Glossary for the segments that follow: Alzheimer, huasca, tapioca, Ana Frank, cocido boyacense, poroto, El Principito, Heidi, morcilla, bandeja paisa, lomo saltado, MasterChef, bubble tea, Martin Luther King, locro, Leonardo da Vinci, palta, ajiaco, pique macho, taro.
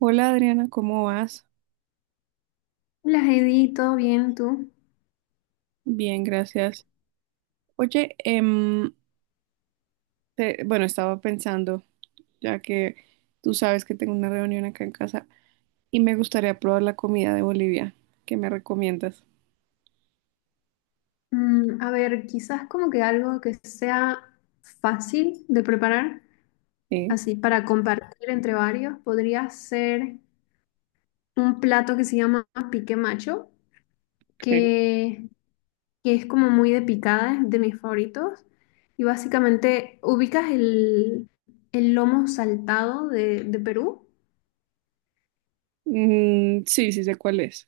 Hola Adriana, ¿cómo vas? Las Heidi, ¿todo bien tú? Bien, gracias. Oye, bueno, estaba pensando, ya que tú sabes que tengo una reunión acá en casa y me gustaría probar la comida de Bolivia. ¿Qué me recomiendas? Mm, a ver, quizás como que algo que sea fácil de preparar, Sí, así para compartir entre varios, podría ser un plato que se llama pique macho, ok. que, que es como muy de picada, es de mis favoritos. Y básicamente, ¿ubicas el lomo saltado de Perú? Mm, sí, sí sé cuál es.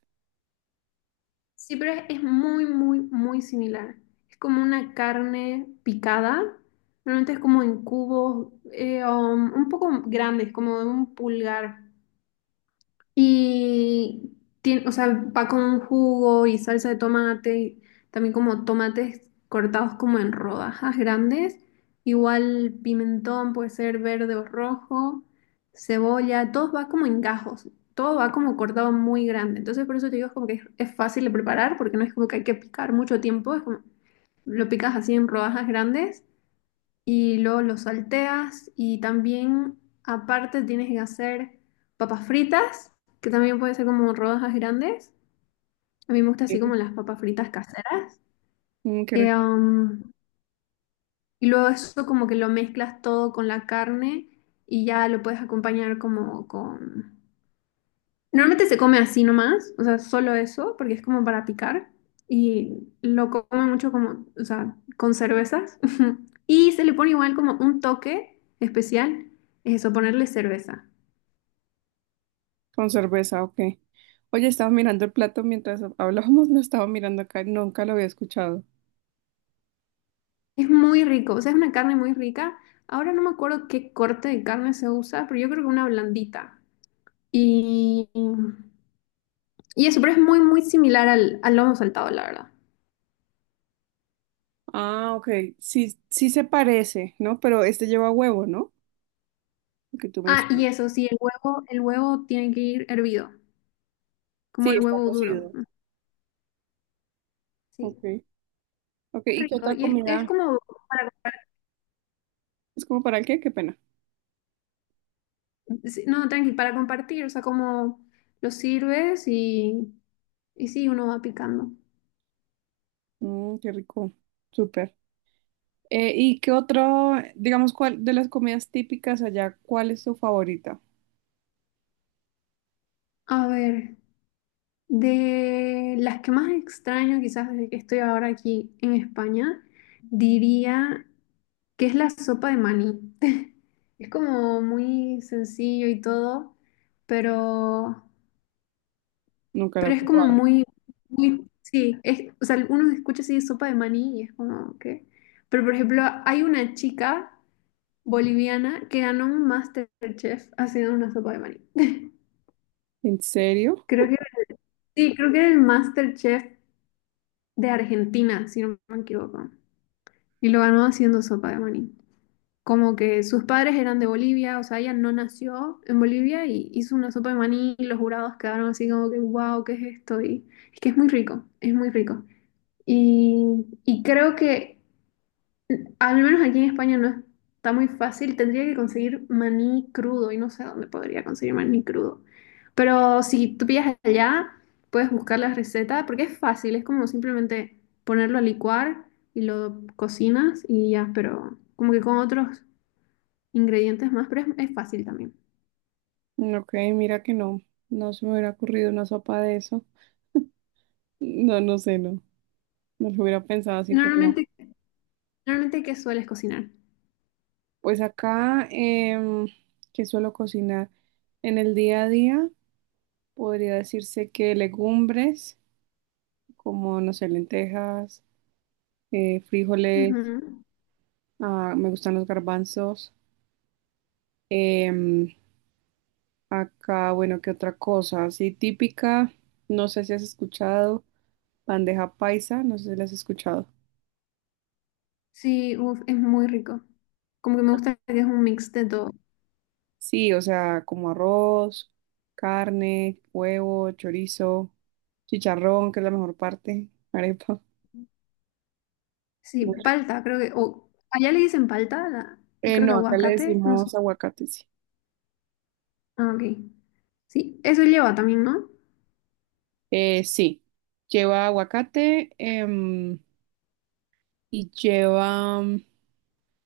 Sí, pero es muy, muy, muy similar. Es como una carne picada. Normalmente es como en cubos un poco grandes, como de un pulgar. Y tiene, o sea, va con un jugo y salsa de tomate, también como tomates cortados como en rodajas grandes, igual pimentón puede ser verde o rojo, cebolla, todo va como en gajos, todo va como cortado muy grande. Entonces por eso te digo es como que es fácil de preparar porque no es como que hay que picar mucho tiempo, es como lo picas así en rodajas grandes y luego lo salteas y también aparte tienes que hacer papas fritas, que también puede ser como rodajas grandes. A mí me gusta así Dime. como las papas fritas caseras. Mm, qué Eh, rico. um, y luego eso como que lo mezclas todo con la carne y ya lo puedes acompañar como con. Normalmente se come así nomás, o sea, solo eso, porque es como para picar. Y lo come mucho como, o sea, con cervezas. Y se le pone igual como un toque especial, es eso, ponerle cerveza. Con cerveza, ok. Oye, estaba mirando el plato mientras hablábamos, lo estaba mirando acá, nunca lo había escuchado. Es muy rico, o sea, es una carne muy rica. Ahora no me acuerdo qué corte de carne se usa, pero yo creo que una blandita. Y, y eso, pero es muy, muy similar al lomo saltado, la verdad. Ah, ok. Sí, sí se parece, ¿no? Pero este lleva huevo, ¿no? Lo que tú Ah, y mencionas. eso, sí, el huevo tiene que ir hervido, como Sí, el está huevo duro, cocido. ¿no? Sí. Ok, ok. ¿Y qué Rico. otra Y es comida? como para compartir. ¿Es como para el qué? Qué pena. Sí, no, tranqui, para compartir, o sea, como lo sirves y sí, uno va picando. Mm, qué rico. Súper. ¿Y qué otro, digamos, cuál de las comidas típicas allá, cuál es tu favorita? A ver, de las que más extraño quizás desde que estoy ahora aquí en España, diría que es la sopa de maní. Es como muy sencillo y todo, pero. Nunca la he Pero es como probado. muy, muy, sí, es, o sea, uno escucha así sopa de maní y es como que... Pero por ejemplo, hay una chica boliviana que ganó un MasterChef haciendo una sopa de maní. ¿En serio? Creo que, sí, creo que era el MasterChef de Argentina, si no me equivoco. Y lo ganó haciendo sopa de maní. Como que sus padres eran de Bolivia, o sea, ella no nació en Bolivia y hizo una sopa de maní y los jurados quedaron así como que, wow, ¿qué es esto? Y es que es muy rico, es muy rico. Y creo que, al menos aquí en España, no está muy fácil. Tendría que conseguir maní crudo y no sé dónde podría conseguir maní crudo. Pero si tú pillas allá, puedes buscar la receta porque es fácil. Es como simplemente ponerlo a licuar y lo cocinas y ya, pero como que con otros ingredientes más, pero es fácil también. Mm, ok, mira que no. No se me hubiera ocurrido una sopa de eso. No, no sé, no. No lo hubiera pensado así, pero no. Normalmente, normalmente, ¿qué sueles cocinar? Pues acá, que suelo cocinar en el día a día, podría decirse que legumbres, como, no sé, lentejas, frijoles, Ujú. ah, me gustan los garbanzos. Em, acá, bueno, ¿qué otra cosa? Así típica, no sé si has escuchado, bandeja paisa, no sé si la has escuchado. Sí, uf, es muy rico. Como que me gusta que es un mix de todo. Sí, o sea, como arroz, carne, huevo, chorizo, chicharrón, que es la mejor parte, arepa. Sí, Muy rico. palta, creo que. O allá le dicen palta, la- creo que No, acá le aguacate, no sé. decimos aguacate, sí. Ah, ok. Sí, eso lleva también, ¿no? Sí, lleva aguacate, y lleva...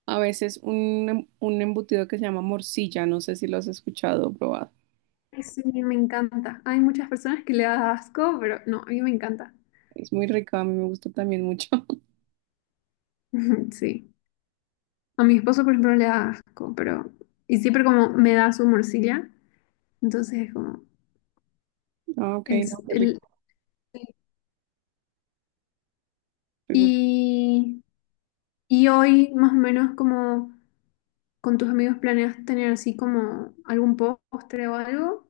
A veces un, un embutido que se llama morcilla, no sé si lo has escuchado o probado. Ay, sí, me encanta. Hay muchas personas que le da asco, pero no, a mí me encanta. Es muy rica, a mí me gusta también mucho. Sí. A mi esposo, por ejemplo, le da asco, pero. Y siempre como me da su morcilla. Entonces, como. Ah, ok, no, Es qué rico. el. Qué rico. Y, y hoy, más o menos, como con tus amigos, ¿planeas tener así como algún postre o algo?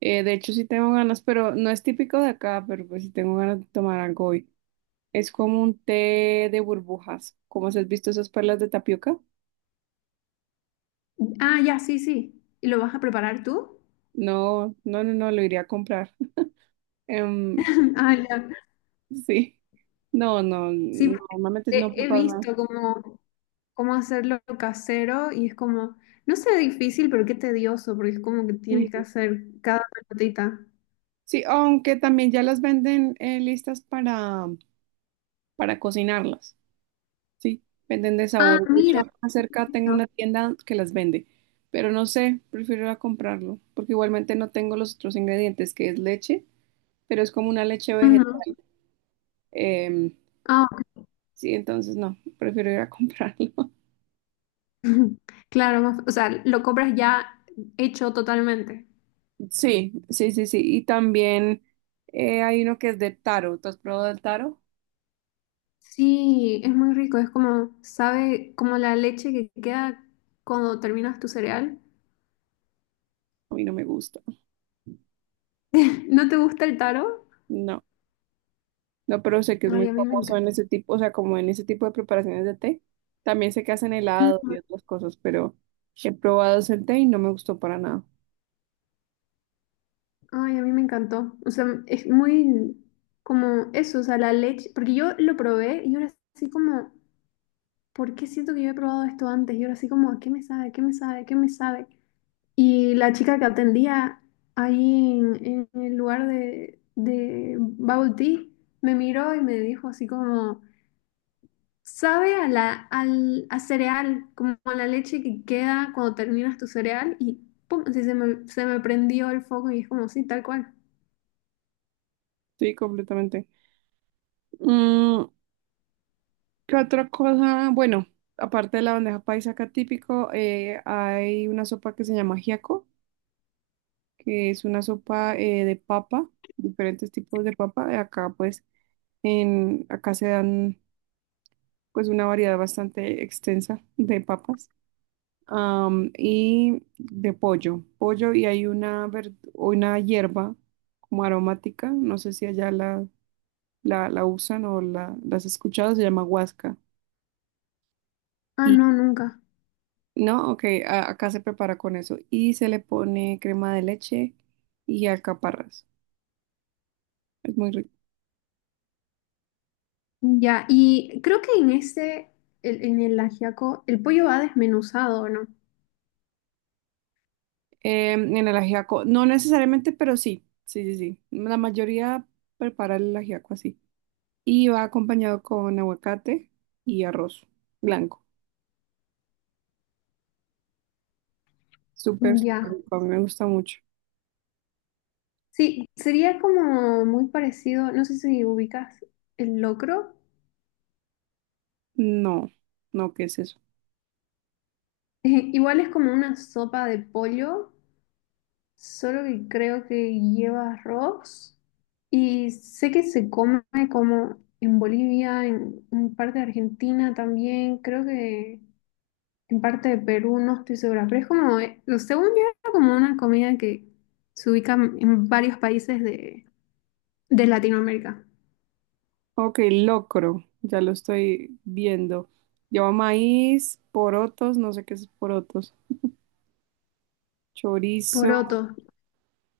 De hecho, sí tengo ganas, pero no es típico de acá, pero pues sí tengo ganas de tomar algo hoy. Es como un té de burbujas. ¿Cómo se has visto esas perlas de tapioca? Ah, ya, sí, sí. ¿Y lo vas a preparar tú? No, no, no, no, lo iría a comprar. Em, Ah, ya. sí. No, no, Sí, no, porque normalmente no he preparo nada. visto como cómo hacerlo casero y es como, no sé, difícil, pero qué tedioso, porque es como que Sí, tienes que hacer cada pelotita. sí, aunque también ya las venden, listas para cocinarlas. Sí, venden de Ah, sabores. De hecho, mira. acá cerca tengo Perfecto. una tienda que las vende, pero no sé, prefiero ir a comprarlo, porque igualmente no tengo los otros ingredientes, que es leche, pero es como una leche vegetal. Ujú. em, Ah, sí, entonces no, prefiero ir a comprarlo. claro, más- o sea, lo compras ya hecho totalmente. Sí, sí, sí, sí. Y también, hay uno que es de taro. ¿Tú has probado el taro? Sí, es muy rico, es como, sabe, como la leche que queda cuando terminas tu cereal. A mí no me gusta. ¿No te gusta el taro? No. No, pero sé que es muy Ay, a mí me. famoso en ese tipo, o sea, como en ese tipo de preparaciones de té. También sé que hacen helado y Ujú. otras cosas, pero he probado ese té y no me gustó para nada. Ay, a mí me encantó. O sea, es muy como eso, o sea, la leche, porque yo lo probé y ahora así como, ¿por qué siento que yo he probado esto antes? Y ahora así como, ¿a qué me sabe? ¿Qué me sabe? ¿Qué me sabe? Y la chica que atendía ahí en el lugar de bubble tea me miró y me dijo así como, sabe a la, al, a cereal, como a la leche que queda cuando terminas tu cereal y pum, así se me prendió el foco y es como, sí, tal cual. Sí, completamente. Mm, ¿qué otra cosa? Bueno, aparte de la bandeja paisa acá típico, hay una sopa que se llama giaco, que es una sopa, de papa, diferentes tipos de papa. Acá pues, en, acá se dan pues una variedad bastante extensa de papas, y de pollo. Pollo y hay una, una hierba como aromática, no sé si allá la, la usan o la, las has escuchado, se llama huasca. Ah, Y no, nunca. no, ok, acá se prepara con eso y se le pone crema de leche y alcaparras. Es muy rico. Ya, y creo que en este, el- en el ajiaco, el pollo va desmenuzado, ¿no? Em, en el ajiaco, no necesariamente, pero sí, sí, sí, sí. La mayoría prepara el ajiaco así, y va acompañado con aguacate y arroz blanco. Súper, súper Ya. rico, me gusta mucho. Sí, sería como muy parecido, no sé si ubicas el locro. No, no, ¿qué es eso? Igual es como una sopa de pollo, solo que creo que lleva arroz. Y sé que se come como en Bolivia, en parte de Argentina también, creo que en parte de Perú, no estoy segura, pero es como, según yo, era como una comida que se ubica en varios países de Latinoamérica. Ok, locro, ya lo estoy viendo. Lleva maíz, porotos, no sé qué es porotos, chorizo. Porotos.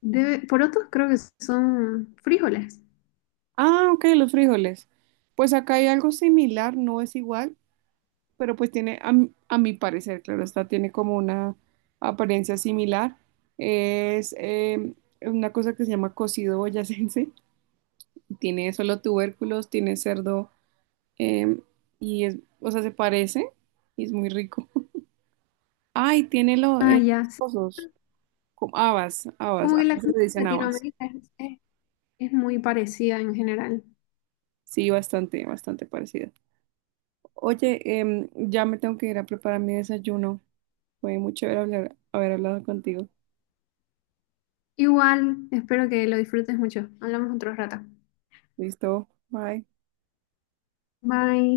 Debe, porotos creo que son frijoles. Ah, ok, los frijoles. Pues acá hay algo similar, no es igual, pero pues tiene, a, mi parecer, claro, esta tiene como una apariencia similar. Es una cosa que se llama cocido boyacense. Tiene solo tubérculos, tiene cerdo, eh, y es, o sea, se parece y es muy rico. Ay, tiene los Ah, ya. Sí. cosos, como habas, habas, Como que acá la se comida le de dicen habas. Latinoamérica es muy parecida en general. Sí, bastante, bastante parecida. Oye, ya me tengo que ir a preparar mi desayuno. Fue muy chévere haber hablado contigo. Igual, espero que lo disfrutes mucho. Hablamos otro rato. Listo, bye. Bye.